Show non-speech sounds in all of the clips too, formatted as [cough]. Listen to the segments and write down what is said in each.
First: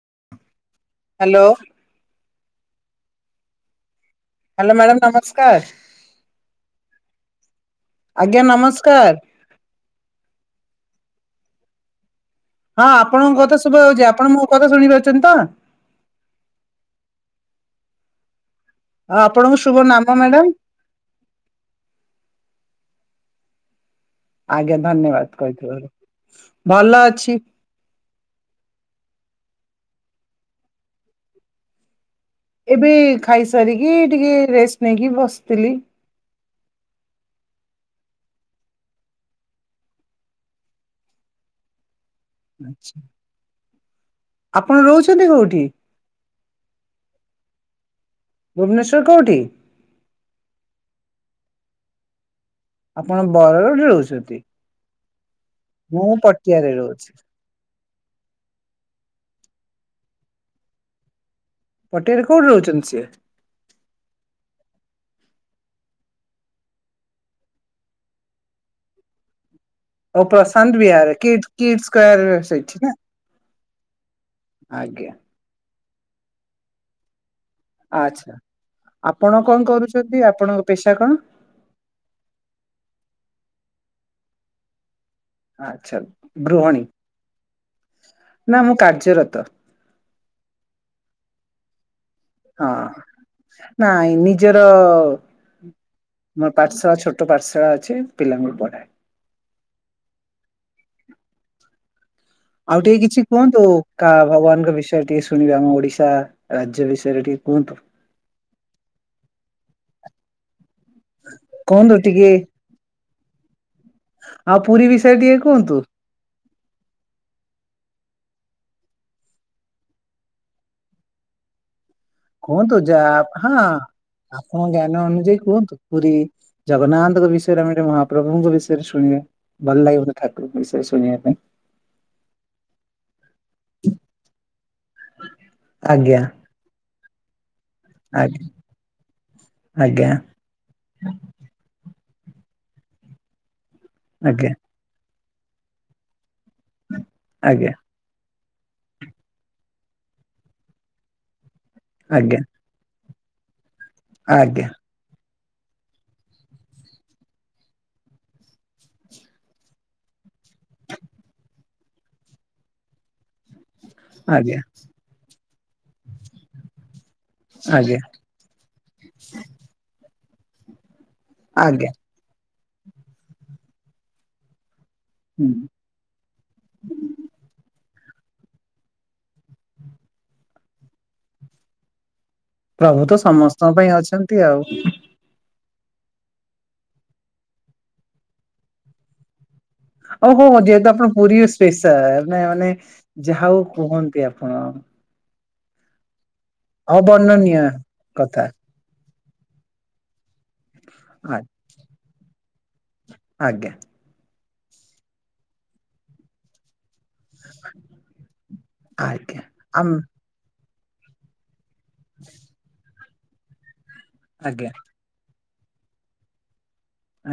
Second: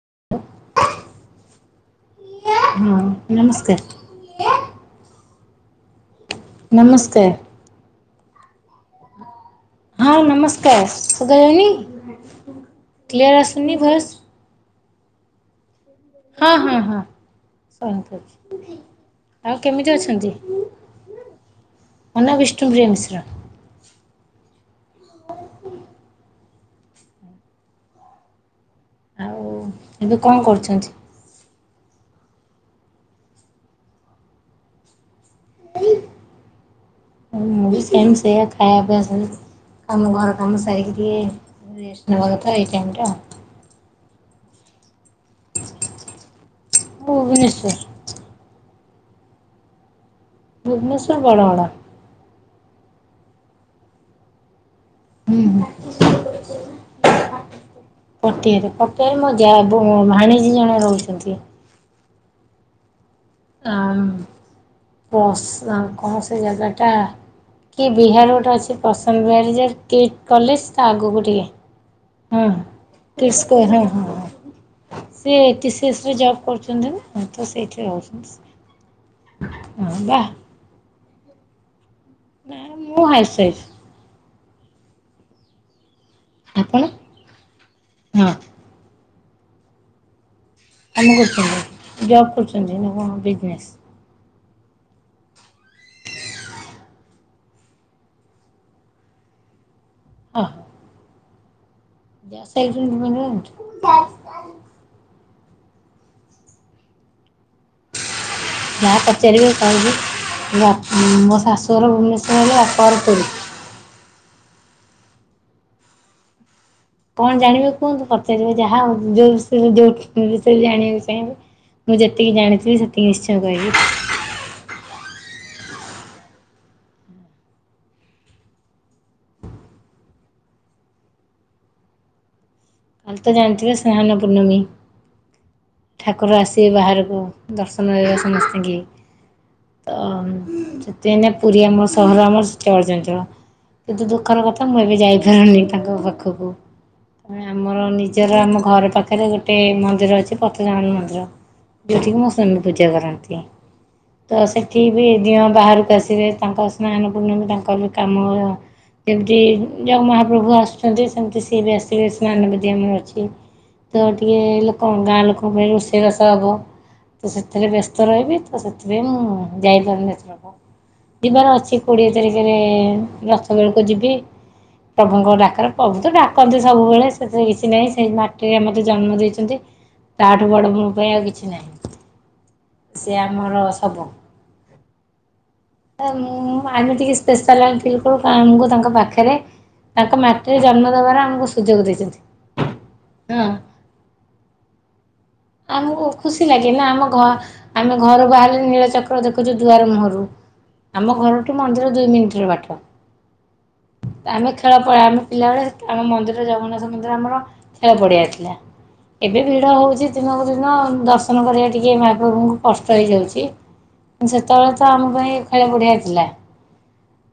[unintelligible] Hello. ହଁ ନମସ୍କାର। Hello madam ନମସ୍କାର। ନମସ୍କାର। ଆଜ୍ଞା ନମସ୍କାର। ହଁ ନମସ୍କାର ଶୁଭା ଯାଉନି? ହଁ ଆପଣଙ୍କ କଥା ଶୁଭା ଯାଉଛି ଆପଣ ମୋ କଥା ଶୁଣି ପାରୁଛନ୍ତି ତ? ହଁ ହଁ ହଁ ଶୁଣା ଯାଉଛି। ଆପଣଙ୍କୁ ଆଉ ଶୁଭ କେମିତି ନାମ ଅଛନ୍ତି ମ୍ୟାଡାମ ମୋ ନା ବିଷ୍ଣୁପ୍ରିୟା ମିଶ୍ର? [unintelligible] ଆଜ୍ଞା ଧନ୍ୟବାଦ କହିଥିବାରୁ ଭଲ ଅଛି। ଆଉ ଏବେ କଣ କରୁଛନ୍ତି? ଏବେ ଖାଇସାରିକି ଟିକେ ରେଷ୍ଟ ନେଇକି ବସିଥିଲି। ମୁଁ ବି ସେୟା ସେୟା ଖାଇବା ପିଇବା ଚାଲିଛି ସେ କାମ ଘର କାମ ସାରିକି ଟିକେ ରେଷ୍ଟ ନବା କଥା ଏଇ ଆଛା ଟାଇମଟା ଆପଣ ରହୁଛନ୍ତି କୋଉଠି? [unintelligible] ଭୁବନେଶ୍ୱର କେଉଁଠି? ଭୁବନେଶ୍ୱରର ବଡ଼ଗଡ଼। ଆପଣ ବରଗଡ଼ ରହୁଛନ୍ତି? ହୁଁ ହୁଁ। ମୁଁ ପଟିଆରେ ରହୁଛି। ପଟିଆରେ ପଟିଆରେ ମୋ ଯା ଭାଣିଜୀ ଜଣେ ରହୁଛନ୍ତି। ପଟିଆରେ କୋଉଠି ରହୁଛନ୍ତି ସିଏ? ଆ କସ କଣ ସେ ଜାଗାଟା? କି ବିହାର ଗୋଟେ ଅଛି ପସନ୍ତ ବାରଜ କିଟ ଆଉ କଲେଜ ପ୍ରଶାନ୍ତ ତା ବିହାର ଆଗକୁ କିଡ୍ ଟିକେ କିଡ୍ ସ୍କୋୟାର ହଁ ସେଇଠି ନା କିସ୍ ହ ହ ଆଜ୍ଞା ସେ କିସ ତ୍ରିଶି ଜବ୍ କରୁଛନ୍ତି ନା ତ ସେଇଥି ଆଚ୍ଛା ରହୁଛନ୍ତି ସେ ଆପଣ କଣ କରୁଛନ୍ତି ଆପଣଙ୍କ ପେସା କଣ? ନାଇଁ ମୁଁ ହାଇସୱାଇଫ ଆଛା ଗୃହଣୀ ଆପଣ ହଁ ନା ମୁଁ କାର୍ଯ୍ୟରତ। ତ। କାମକରୁଛନ୍ତି ଜବ୍ ହଁ କରୁଚନ୍ତି ନାଁ ବିଜନେସ୍? ନାଇଁ ନିଜର ମ ପାଠଶାଳା ଛୋଟ ପାଠଶାଳା ଅଛି ପିଲାଙ୍କୁ ପଢାଏ [unintelligible] ହ। ଆଉ ଟିକେ କିଛି କୁହନ୍ତୁ କା ଭଗବାନଙ୍କ ବିଷୟ ଟିକେ ଶୁ ଶୁଣିବେ ଆମ ଓଡିଶା ରାଜ୍ୟ ବିଷୟରେ ଟି ଯାହା ପଚାରିବେ କହିବି? ମୋ ଶାଶୁଘର କୁହନ୍ତୁ ଟିକେ ଭୁବନେଶ୍ୱର ହେଲେ ବାପ ଘର ପୁରୀ? ଆଉ ପୁରୀ ବିଷୟରେ ଟିକେ କୁହନ୍ତୁ? କଣ ଜାଣିବେ କୁହନ୍ତୁ ପଚାରିବେ ଯାହା ହଉ ଯୋଉ ବିଷୟରେ ଯୋଉ ବିଷୟରେ ଜାଣିବାକୁ ଚାହିଁବେ ମୁଁ ଯେତିକି ଜାଣିଥିବି କୁହନ୍ତୁ ଯା ସେତିକି ନିଶ୍ଚୟ ହଁ କହିବି ଆପଣଙ୍କ ଜ୍ଞାନ ଅନୁଯାୟୀ କୁହନ୍ତୁ। ପୁରୀ ଜଗନ୍ନାଥଙ୍କ ବିଷୟରେ ଆମେ ମହାପ୍ରଭୁଙ୍କ ବିଷୟରେ ଶୁଣିବା ଭଲ ଲାଗିବ ଠାକୁରଙ୍କ ବିଷୟରେ। ଶଣିବା ପାଇଁ। [unintelligible] କାଲି ତ ଜାଣିଥିବେ ସ୍ନାହାନ ପୂର୍ଣ୍ଣମୀ ଆଜ୍ଞା ଠାକୁର ଆସିବେ ବାହାରକୁ। ଦର୍ଶନ ମିଳିବ ଆଜ୍ଞା ସମସ୍ତଙ୍କି ତ ଆଜ୍ଞା ସେଥିପାଇଁ ପୁରୀ ଆମର ସହର ଆମର ଚଳଚଞ୍ଚଳ କିନ୍ତୁ ଦୁଃଖର ଆଜ୍ଞା କଥା ମୁଁ ଏବେ ଯାଇପାରୁନି ତାଙ୍କ ପାଖକୁ। ଆଜ୍ଞା ଆମର ନିଜର ଆମ ଘର ପାଖରେ ଗୋଟେ ମନ୍ଦିର ଅଛି ପତିତପାବନ ମନ୍ଦିର। ଯୋଉଠିକି ମୋ ଆଜ୍ଞା ସ୍ୱାମୀ ପୂଜା କରନ୍ତି ତ ଆଜ୍ଞା ସେଠି ବି ଦିଅଁ ବାହାରକୁ ଆସିବେ ତାଙ୍କ ସ୍ନାହାନ ପୂର୍ଣ୍ଣମୀ ତାଙ୍କର ବି କାମ ଯେମତି ଯୋଉ ମହାପ୍ରଭୁ ଆସୁଛନ୍ତି ସେମିତି ସିଏ ବି ଆସିବେ। ସ୍ନାନ ବେଦି ଆମର ଅଛି ତ ଟିକେ ଆଜ୍ଞା। ଲୋକ ଗାଁ ଲୋକଙ୍କ ପାଇଁ ରୋଷେଇବାସ ହବ। ତ ସେଥିରେ ବ୍ୟସ୍ତ ଆଜ୍ଞା ରହିବି ତ ସେଥିପାଇଁ ମୁଁ ଯାଇପାରୁନି ଏଥରକ। ଯିବାର ଅଛି ଆଜ୍ଞା କୋଡିଏ ତାରିଖରେ ରଥ ବେଳକୁ ଯିବି। ପ୍ରଭୁଙ୍କ ହୁଁ। ଡାକରେ ପ୍ରଭୁ ତ ଡାକନ୍ତି ସବୁବେଳେ। ସେଥିରେ କିଛି ନାହିଁ ସେଇ ମାଟିରେ ମତେ ଜନ୍ମ ଦେଇଛନ୍ତି ତାଠୁ ବଡ ମୋ ପାଇଁ ଆଉ କିଛି ନାହିଁ। ପ୍ରଭୁ ସେ ତ ଆମର ସମସ୍ତଙ୍କ ପାଇଁ ଅଛନ୍ତି ଆଉ। ଆ ମୁ ଆମେଟିକେ ସ୍ପେଶାଲାଲ ଥିଲୁ ତ ମୁଁ ଆମକୁ ତାଙ୍କ ପାଖରେ ତାଙ୍କ ଓହୋ ମାଟିରେ ଜନ୍ମ ଯେହେତୁ ଆପଣ ଦେବାର ପୁରୀ ଆମକୁ ସୁଯୋଗ ଦେଇଛନ୍ତି ସ୍ପେଶାଲ ମାନେ ହଁ ଯାହା ହଉ କୁହନ୍ତି ଆପଣ। ଆମକୁ ଖୁସି ଲାଗେ ନା ଆମ ଘ ଅବର୍ଣ୍ଣନୀୟ ଆମେ ଘରୁ କଥା ବାହାର ନୀଳ ଚକ୍ର ପୁରା ଦେଖୁଛୁ ଦୁଆର ମୁହଁରୁ। ଆମ ଆ ଘରଠୁ ମନ୍ଦିର ଦୁଇ ମିନିଟ ର ବାଟ ଆଜ୍ଞା ଆମେ ଖା ଖେଳ ଆମେ ପିଲାବେଳେ ଆମ ମନ୍ଦିର ଜଗନ୍ନାଥ ସେତେବେଳେ ଆମର ଖେଳ ପଡିଆ ଥିଲା ଏବେ ଆଜ୍ଞା ଭିଡ ଆମ ହଉଛି ଦିନକୁ ଦିନ ଦର୍ଶନ କରିବା ଟିକେ ମାଆ ବାପୁଙ୍କୁ କଷ୍ଟ ହେଇଯାଉଛି ଆଜ୍ଞା ସେତେବେଳେ ତ ଆମ ପାଇଁ ବଢିଆ ଥିଲା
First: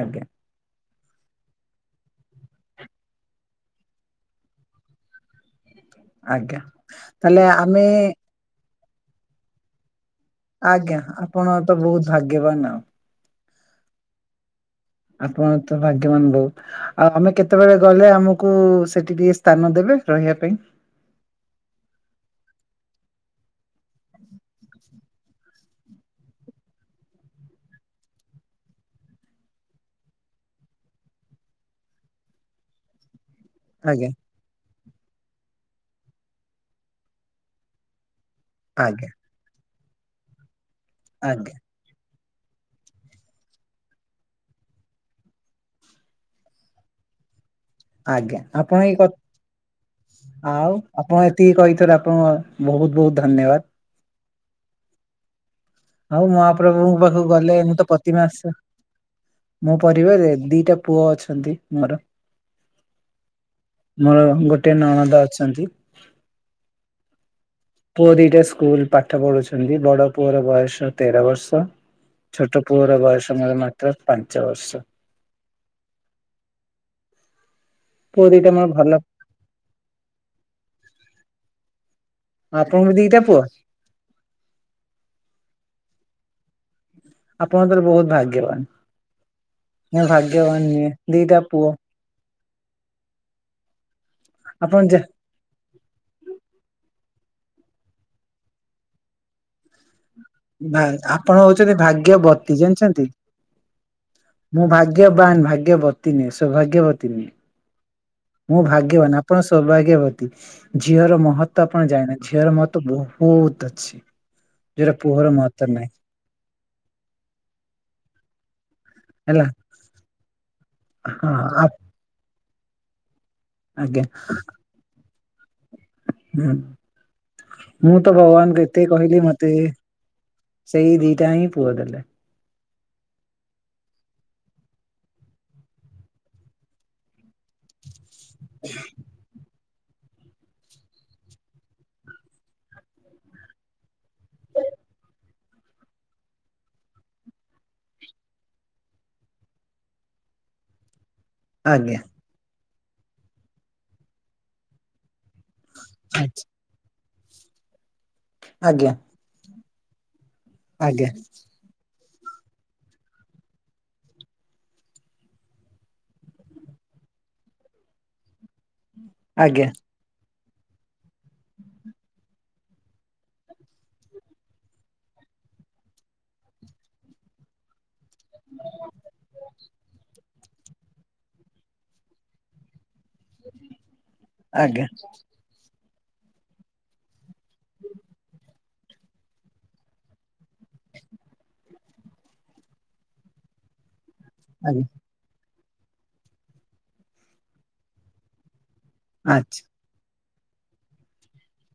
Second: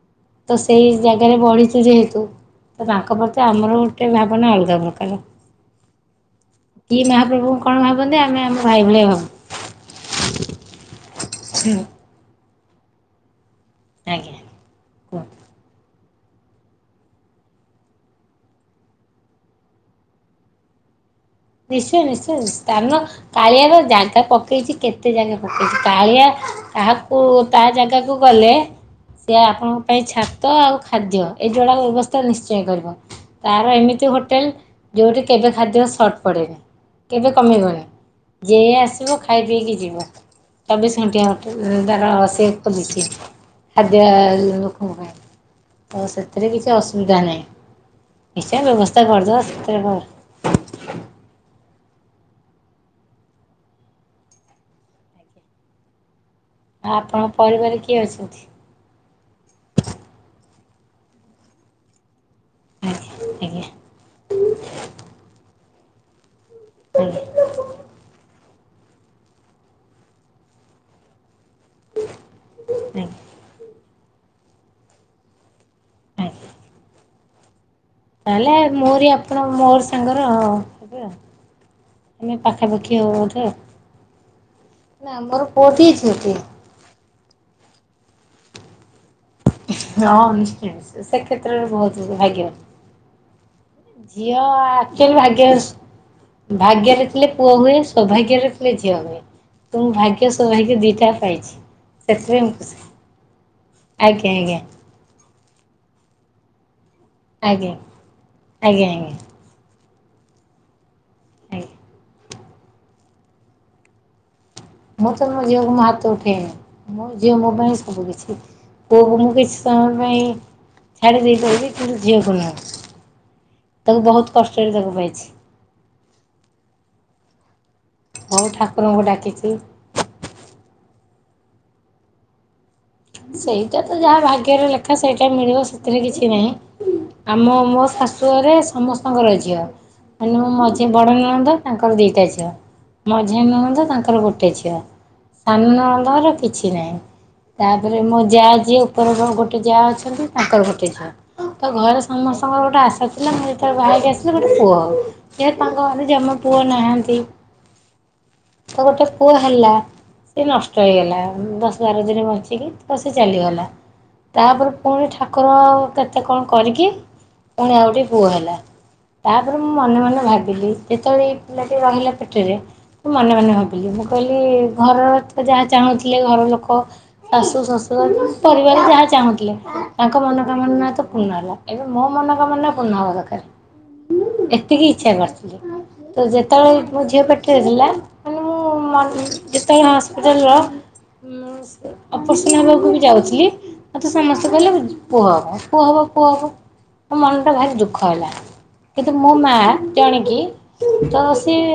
ଆଜ୍ଞା ତ ସେଇ ଜାଗାରେ ବଢ଼ିଛି ଯେହେତୁ ତ ତାଙ୍କ ପ୍ରତି ଆମର ଗୋଟେ ଭାବନା ଅଲଗା ପ୍ରକାର। ଆଜ୍ଞା କି ତାହେଲେ ମହାପ୍ରଭୁଙ୍କୁ ଆପ କଣ ଭାବନ୍ତି ଆମେ ଆମ ଭାଇ ଭଳିଆ ଭାବୁ। ଆଜ୍ଞା ଆପଣ ତ ବହୁତ ଭାଗ୍ୟବାନ ଆଉ। ଆଜ୍ଞା। କୁହ ଆପଣ ତ ଭା ଭାଗ୍ୟବାନ୍ ଲୋକ ଆମେ କେତେବେଳେ ଗଲେ ଆମକୁ ସେଠି ଟିକେ ସ୍ଥାନ ଦେବେ ରହିବା ପାଇଁ। ନିଶ୍ଚୟ ନିଶ୍ଚୟ ସ୍ଥାନ କାଳିଆର ଜାଗା ପକେଇଛି କେତେ ଜାଗା ପକେଇଛି କାଳିଆ କାହାକୁ ତା ଜାଗାକୁ ଗଲେ ସେ ଆପଣଙ୍କ ପାଇଁ ଛାତ ଆଉ ଖାଦ୍ୟ ଏଇ ଯୋଡାକ ବ୍ୟବସ୍ଥା ନିଶ୍ଚୟ କରିବ। ତାର ଏମିତି ଆଜ୍ଞା ହୋଟେଲ ଯେଉଁଠି କେବେ ଖାଦ୍ୟ ସର୍ଟ ପଡ଼େନି କେବେ କମିବନି। ଯିଏ ଆଜ୍ଞା ଆସିବ ଖାଇ ପିଇକି ଯିବ ଚବିଶ ଘଣ୍ଟିଆ ଆଜ୍ଞା ହୋଟେଲ ତାର। ସେ ଖୋଲିଥିବ ଖାଦ୍ୟ ଲୋକଙ୍କ ପାଇଁ। ହଉ ସେଥିରେ କିଛି ଅସୁବିଧା ନାହିଁ। ଆଜ୍ଞା ନିଶ୍ଚୟ ଆପଣ ଏଇ ବ୍ୟବସ୍ଥା କ କରିଦେବା ସେଥିରେ କଣ ଆଉ ଆପଣ ତି କହିଥିବାରୁ ଆପଣଙ୍କୁ ବହୁତ ବହୁତ ଧନ୍ୟବାଦ। ଆଉ ଆଉ ମହାପ୍ରଭୁଙ୍କ ପାଖକୁ ଆପଣଙ୍କ ଗଲେ ମୁ ପରିବାରରେ ତ କିଏ ଅଛନ୍ତି? ପ୍ରତିମାସ ମୋ ପରିବାର ଦିଟା ପୁଅ ଅଛନ୍ତି ମୋର। ଆଜ୍ଞା ଆଜ୍ଞା ମୋର ଗୋଟେ ନଣଦ ଅଛନ୍ତି। ଆଜ୍ଞା। ପୁଅ ଦିଟା ସ୍କୁଲ ପାଠ ପଢୁଛନ୍ତି ବଡ ପୁଅର ବୟସ ତେର ବର୍ଷ। କଣ ଛୋଟ ପୁଅର ବୟସ ମୋର ମାତ୍ର ପାଞ୍ଚ ବର୍ଷ। ଆଜ୍ଞା। ପୁଅ ଦିଟା ତାହେଲେ ମୋର ଭଲ ମୋରି ଆପଣ ମୋରି ସାଙ୍ଗର ହେବେ ଆଉ। ଆମେ ଆପଣଙ୍କୁ ପାଖାପାଖି ଦିଟା ରହୁଚୁ ପୁଅ ଆଉ ନା ଆମର ପୁଅଟିଏ ଝିଅଟିଏ। ଆପଣଙ୍କର ବହୁତ ଭାଗ୍ୟବାନ। ମୁ ହଁ ଭାଗ୍ୟବାନ ନିଶ୍ଚୟ ନୁହେଁ ସେ ଦିଟା କ୍ଷେତ୍ରରେ ପୁଅ। ବହୁତ ଭାଗ୍ୟବାନ। ଝିଅ ଆପଣ ଯା ଏକ୍ଟୁଆଲୀ ଭାଗ୍ୟ ଭାଗ୍ୟରେ ପୁଅ ହୁଏ ସୌଭାଗ୍ୟ ଥିଲେ ଝିଅ ହୁଏ ତ ଭାଗ୍ୟ ସୌଭାଗ୍ୟ ବା ଦିଟା ଆପଣ ପାଇଛି ହଉଛନ୍ତି ସେଥିପାଇଁ ମୁଁ ଭାଗ୍ୟବତୀ ଖୁସି। ଜାଣିିଛନ୍ତି। ଆଜ୍ଞା ଆଜ୍ଞା ମୁଁ ଭାଗ୍ୟବାନ ଭାଗ୍ୟବତୀ ନ ସୌଭାଗ୍ୟବ ଆଜ୍ଞା। ମୁଁ ଆଜ୍ଞା ଭାଗ୍ୟବାନ ଆଜ୍ଞା ଆପଣ ସୌଭାଗ୍ୟବ ଝିଅର ମହତ୍ତ୍ଵ ଆଜ୍ଞା। ଆପଣ ଜାଣେ ଝିଅର ମହତ୍ତ୍ବ ବହୁତ ଅଛି। ଯୋଉଟା ମୁଁ ପୁଅର ତ ମୋ ମହତ୍ଵ ଝିଅକୁ ମୋ ନାହିଁ ହାତ ଉଠେଇନି ମୋ ଝିଅ ମୋ ପାଇଁ ସବୁ କିଛି। ପୁଅକୁ ମୁଁ ହେଲା କିଛି ସମୟ ପାଇଁ ଛାଡ଼ି ହଁ ଦେଇ ଆ ପାରିବି କିନ୍ତୁ ଝିଅକୁ ନାହଁ। ତାକୁ ଆଜ୍ଞା ବହୁତ କଷ୍ଟରେ ତାକୁ ପାଇଛି। ହୁଁ। ମୁଁ ତ ବହୁ ଭଗବାନଙ୍କୁ ଏତେ ଠାକୁରଙ୍କୁ କହିଲି ଡାକିଛି ମତେ ସେଇ ଦିଟା ହିଁ ପୁଅ ଦେଲେ। ସେଇଟା ତ ଯାହା ଭାଗ୍ୟରେ ଲେଖା ସେଇଟା ମିଳିବ ସେଥିରେ କିଛି ନାହିଁ ଆମ ମୋ ଶାଶୁହରେ ସମସ୍ତଙ୍କର ଝିଅ ମୋ ମଝି ବଡ଼ ନଣନ୍ଦ ତାଙ୍କର ଦିଇଟା ଝିଅ। ମଝିଆ ନଣନ୍ଦ ତାଙ୍କର ଗୋଟେ ଝିଅ ସାନ ନନ୍ଦର କିଛି ନାହିଁ। ତାପରେ ମୋ ଯାଆ ଯିଏ ଉପର ଗୋଟେ ଯାଆ ଅଛନ୍ତି ତାଙ୍କର ଗୋଟେ ଝିଅ। ତ ଆଜ୍ଞା। ଘରେ ସମସ୍ତଙ୍କର ଗୋଟେ ଆଶା ଥିଲା ମୁଁ ଯେତେବେଳେ ବା ହେକି ଆସିଲି ଗୋଟେ ପୁଅ ହଉ। ତାଙ୍କ ଘରେ ଜମା ଆଚ୍ଛା ପୁଅ ନାହାନ୍ତି। ତ ଆଜ୍ଞା ଗୋଟେ ପୁଅ ହେଲା। ସେ ନଷ୍ଟ ହେଇଗଲା ଦଶ ବାର ଦିନ ବଞ୍ଚିକି ତା ସେ ଚାଲିଗଲା। ତାପରେ ପୁଣି ଠାକୁର ଆଉ କେତେ କଣ କରିକି ପୁଣି ଆଉ ଗୋଟେ ପୁଅ ହେଲା। ତାପରେ ଆଜ୍ଞା ମୁଁ ମନେ ମନେ ଭାରି ଭାବିଲି ଯେତେବେଳେ ପିଲାଟି ରହିଲେ ପେଟରେ ମୁଁ ମନେ ମନେ ଭାବିଲି ମୁଁ କହିଲି ଘରର ତ ଯାହା ଚାହୁଁଥିଲେ ଘର ଲୋକ ଶାଶୁ ଶ୍ୱଶୁର ପରିବାର ଯାହା ଚାହୁଁଥିଲେ ତାଙ୍କ ମନ ମନ ତ ପୂର୍ଣ୍ଣ ହେଲା ଏବେ ମୋ ମନ କାମନା ପୂର୍ଣ୍ଣ ହେବ। ଏତିକି ଆଜ୍ଞା ଇଚ୍ଛା କରିଥିଲି। ତ ଯେତେବେଳେ ମୋ ଝିଅ ପେଟରେ ଥିଲା ମୁଁ ମୁଁ ଯେତେବେଳେ ହସ୍ପିଟାଲର ଉ ଅପରେସନ୍ ହେବାକୁ ବି ଯାଉଥିଲି ମୋତେ ସମସ୍ତେ କହିଲେ ଆଜ୍ଞା ପୁଅ ହେବ। ପୁଅ ହେବ ପୁଅ ହେବ ମୋ ମନଟା ଭାରି ଦୁଃଖ ହେଲା କିନ୍ତୁ ମୋ ଆଜ୍ଞା ମା ଆଚ୍ଛା। ଜାଣିକି ହଁ ତ ସିଏ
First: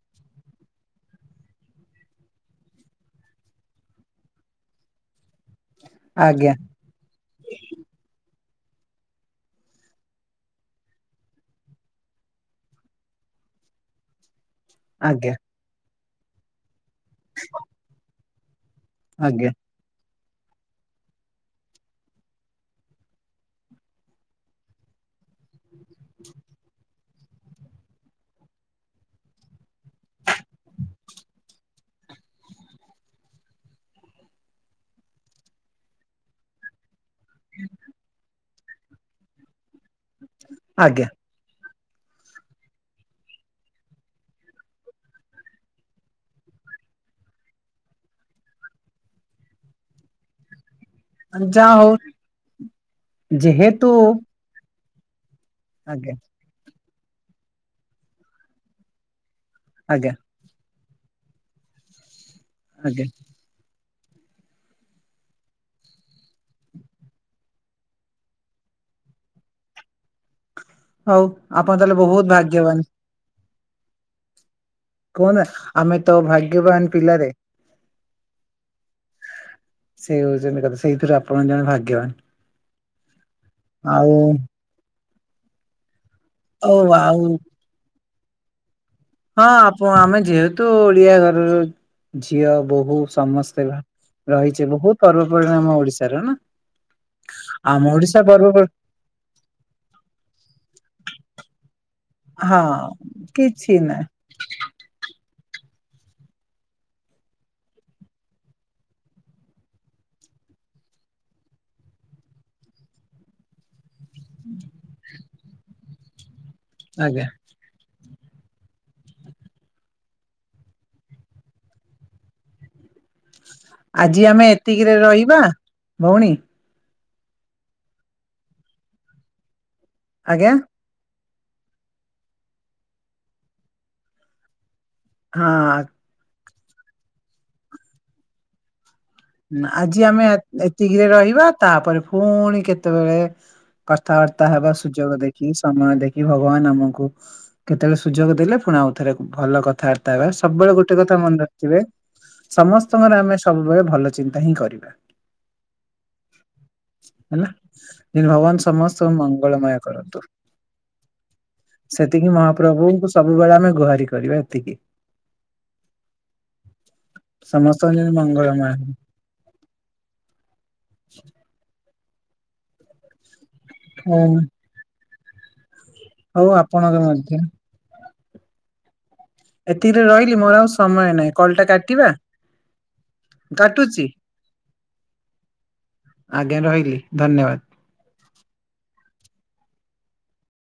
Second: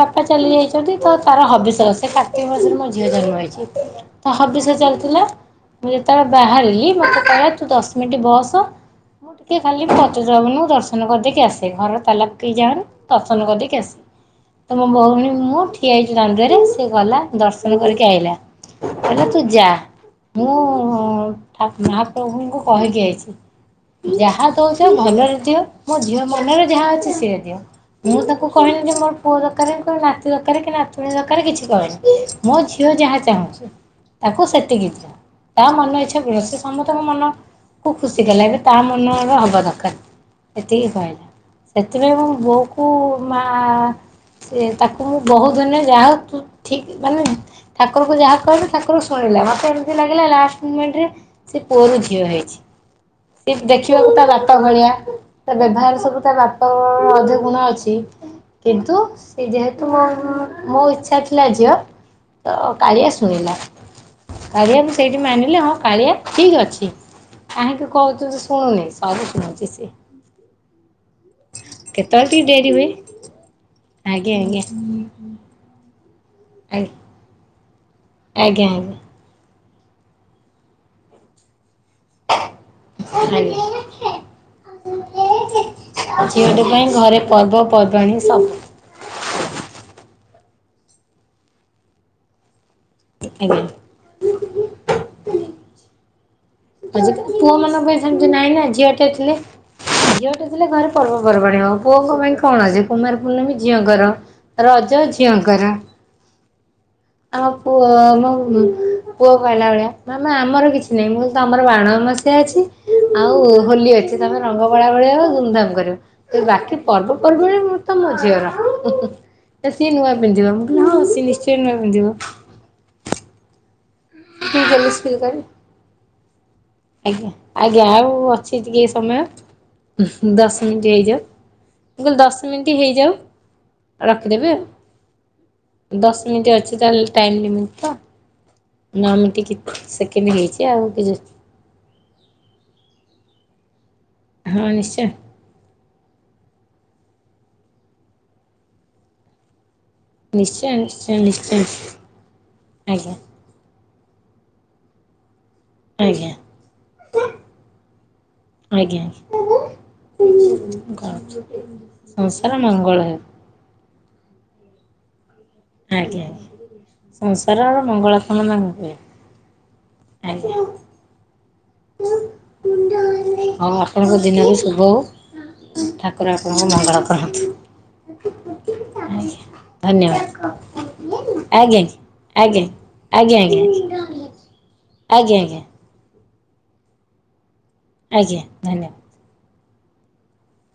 ବାପା ଚାଲି ଯାଇଛନ୍ତି ତ ତାର ହବିଷ ତ ସେ କାର୍ତ୍ତିକ ମାସରେ ମୋ ଝିଅ ଜନ୍ମ ହେଇଛି। ତା ହବିଷ୍ୟ ଚାଲିଥିଲା ମୁଁ ଯେତେବେଳେ ଆଜ୍ଞା ବାହାରିଲି ମୋତେ କହିଲ ତୁ ଦଶ ମିନିଟ୍ ବସ ହଁ ମୁଁ ଟିକିଏ ଖାଲି ପାଞ୍ଚ ଯୌବନ ଦର୍ଶନ କରିଦେଇକି ଆସେ ଘର ତାଲା ପକେଇ ଦେଇକି ଯାଆନି ଦର୍ଶନ କରିଦକି ଆସେ। ତ ମୋ ଭଉଣୀ ଆଜ୍ଞା ମୁଁ ଠିଆ ହେଇଛିି ଦାଣ୍ଡରେ ସିଏ ଗଲା ଦର୍ଶନ କରିକି ଆଇଲା। ହେଲା ତୁ ଆଜ୍ଞା ଯା ମୁଁ ଠା ମହାପ୍ରଭୁଙ୍କୁ କହିକି ଆଇଛି ଯାହା ଦଉଛ ଭଲରେ ଦିଅ। ମୋ ଝିଅ ମନରେ ଯାହା ଅଛି ଦିଅ ମୁଁ ତାକୁ କହିହନି ଯେ ମୋର ପୁଅ ଦରକାର ତୋ ନାତି ଦରକାର କି ନାତୁଣୀ ଦରକାର କିଛି କହିନି ମୋ ଝିଅ ଯାହା ଚାହୁଁଛି ତାକୁ ସେତିକି ଦିଅ ତା ମନ ଇଚ୍ଛା ଦିଅ ସେ ସମସ୍ତଙ୍କ ମନକୁ ଖୁସି କଲା ଏବେ। ତା ମନରେ ହେବା ଦରକାର ଏତିକି ଆଜ୍ଞା କହିଲେ। ସେଥିପାଇଁ ମୁଁ ବୋଉକୁ ମା ସେ ତାକୁ ମୁଁ ବହୁତ ଦିନି ଯାହା ହୁ ଠିକ ମାନେ ଠାକୁରଙ୍କୁ ଯାହା କହେ ଠାକୁର ଶୁଣିଲା ମୋତେ ଏମିତି ଲାଗିଲା ଲାଷ୍ଟ ରେ ସେ ଯାହା ପୁଅ ହଉ ର ଝିଅ ହେଇଛି ସେ ଯେହେତୁ ଦେଖିବାକୁ ତା ବାପା ଭଳିଆ ତା ବ୍ୟବହାର ଆଜ୍ଞା ସବୁ ତା ବାପା ଅଧିକ ଗୁଣ ଅଛି କିନ୍ତୁ ସେ ଯେହେତୁ ମୋ ଆଜ୍ଞା ମୋ ଇଚ୍ଛା ଥିଲା ଝିଅ ତ ଆଜ୍ଞା କାଳିଆ ଶୁଣିଲା। କାଳିଆ ମୁଁ ସେଇଠି ମାନିଲି ହଁ କାଳିଆ ଠିକ ଅଛି। କାହାକୁ କହୁଚୁ ତୁ ଶୁଣୁନି ସବୁ ଶୁଣୁଛି ସେ ହଉ ଆପଣ ତାହେଲେ ବହୁତ ହୁଏ ଭାଗ୍ୟବାନ। ଆଜ୍ଞା ଆଜ୍ଞା। ଆଜ୍ଞା। କୁହନ ଆମେ ତ ଭାଗ୍ୟବାନ ପିଲାରେ। ଆଜ୍ଞା ଆଜ୍ଞା। ସେ ହଉଛନ୍ତି କଥା ସେଇଥିରୁ ଆପଣ ଜଣେ ଭାଗ୍ୟବାନ। ଆଜ୍ଞା। ଆଉ ଝିଅଟି ଆଉ ପାଇଁ ଆଉ ଘରେ ପର୍ବପର୍ବାଣି ସବୁ ତୁ ଓଡିଆ ଘରର ଝିଅ ବୋହୂ ଆଜ୍ଞା। ସମସ୍ତେବା। ରହିଛି ବହୁତ ପର୍ବପର୍ବାଣି ଆମ ଓଡିଶାର ନା। ଆଜିକାଲି ପୁଅ ମାନଙ୍କ ଆମ ପାଇଁ ଓଡିଶା ସେମିତି ନାଇଁ ନା ପର୍ବ ଝିଅ ଟେ ଥିଲେ ଝିଅଟେ ଥିଲେ ଘରେ ପର୍ବପର୍ବାଣି ହବ ପୁଅଙ୍କ ପାଇଁ ହଁ କଣ ଅଛି କୁମାର ପୂର୍ଣ୍ଣମୀ କିଛି ନାହିଁ ଝିଅଙ୍କର ରଜ ଝିଅଙ୍କ ଙ୍କର। ଆମ ପୁଅ ମୋ ପୁଅ କହିଲା ଭଳିଆ ମାମା ଆମର କିଛି ନାହିଁ ମୁଁ ତମର ବାଣମସି୍ୟା ଅଛି ଆଉ ହୋଲି ଅଛି ତମେ ରଙ୍ଗ ବୋଳା ବଳି ହବ୍ ଧୁମଧାମ କରିବ ଏ ବାକି ଆଜ୍ଞା ପର୍ବପର୍ବରେ ମୁଁ ତ ମୋ ଝିଅ ର ସିଏ ନୂଆ ପିନ୍ଧିବ ହଁ ସିଏ ନିଶ୍ଚୟ ନୂଆ ପିନ୍ଧିବ। [inaudible] ଆଜି ଆମେ ଟିକେ ଏତିକିରେ ଜେଲସ୍ ଫିଲ୍ କରେ ରହିବା ଭଉଣୀ। ଆଜ୍ଞା ଆଜ୍ଞା ଆଉ ଅଛି ଟିକେ ସମୟ ଆଜ୍ଞା ଦଶ ମିନିଟ ହେଇଯାଉ। ମୁ କହିଲି ଦଶ ମିନିଟ୍ ହେଇଯାଉ ରଖିଦେବି ଆଉ। ହଁ ଦଶ ମିନିଟ୍ ଅଛି ତାହେଲେ ଟାଇମ୍ ଲିମିଟ ତ। ନଅ ମିନିଟ୍ କି ଆଜି ଆମେ ସେକେଣ୍ଡ ହେଇଛି ଆଉ ଏତିକିରେ କିଛି ରହିବା ତାପରେ ପୁଣି କେତେବେଳେ କଥାବାର୍ତ୍ତା ହଁ ହେବା ନିଶ୍ଚୟ ସୁଯୋଗ ଦେଖି ସମୟ ଦେଖ ଏ ଭଗବାନ ଆମକୁ କେତେବେଳେ ସୁଯୋଗ ଦେଲେ ପୁଣି ଆଉ ଥରେ ଭଲ କଥା ନିଶ୍ଚୟ ସବୁବେଳେ ଗୋଟେ ନିଶ୍ଚୟ କଥା ମନେ ନିଶ୍ଚୟ ରଖିବେ ସମସ୍ତଙ୍କର ଆଜ୍ଞା ଆମେ ସବୁବେଳେ ଭଲଚିନ୍ତା ଚିନ୍ତା ହିଁ କରିବା। ଆଜ୍ଞା। ହେଲା ଭଗବାନ ଆଜ୍ଞା ସମସ୍ତଙ୍କୁ ମଙ୍ଗଳମୟ କରନ୍ତୁ। କରୁଛି ସେତିକି ସଂସାର ମଙ୍ଗଳ ମହାପ୍ରଭୁଙ୍କୁ ହେଉ ସବୁବେଳେ ଆମେ ଗୁହାରି କରିବା ଏତିକି। ଆଜ୍ଞା ସଂସାରର ସମସ୍ତଙ୍କ ଯେମିତି ମଙ୍ଗଳକାମନା ମଙ୍ଗଳମୟ କୁହେ। ଆଜ୍ଞା। ହଁ ଆପଣଙ୍କ ହଉ ଦିନ ବି ଶୁଭ ହଉ। ହଉ ଠାକୁରପଙ୍କୁ ଆପଣଙ୍କ ମଙ୍ଗଳ ମଧ୍ୟ କରନ୍ତୁ। ଆଜ୍ଞା ଏତିକିରେ ରହିଲି ମୋର ଆଉ ସମୟ ନାହିଁ କଲ ଧନ୍ୟବାଦ ଆଜ୍ଞା ଟା ଆଜ୍ଞା! କାଟିବା ଆଜ୍ଞା ଆଜ୍ଞା କାଟୁଛି ଆଜ୍ଞା ଆଜ୍ଞା। ଆଜ୍ଞା ରହିଲି ଧନ୍ୟବାଦ। ଆଜ୍ଞା ଧନ୍ୟବାଦ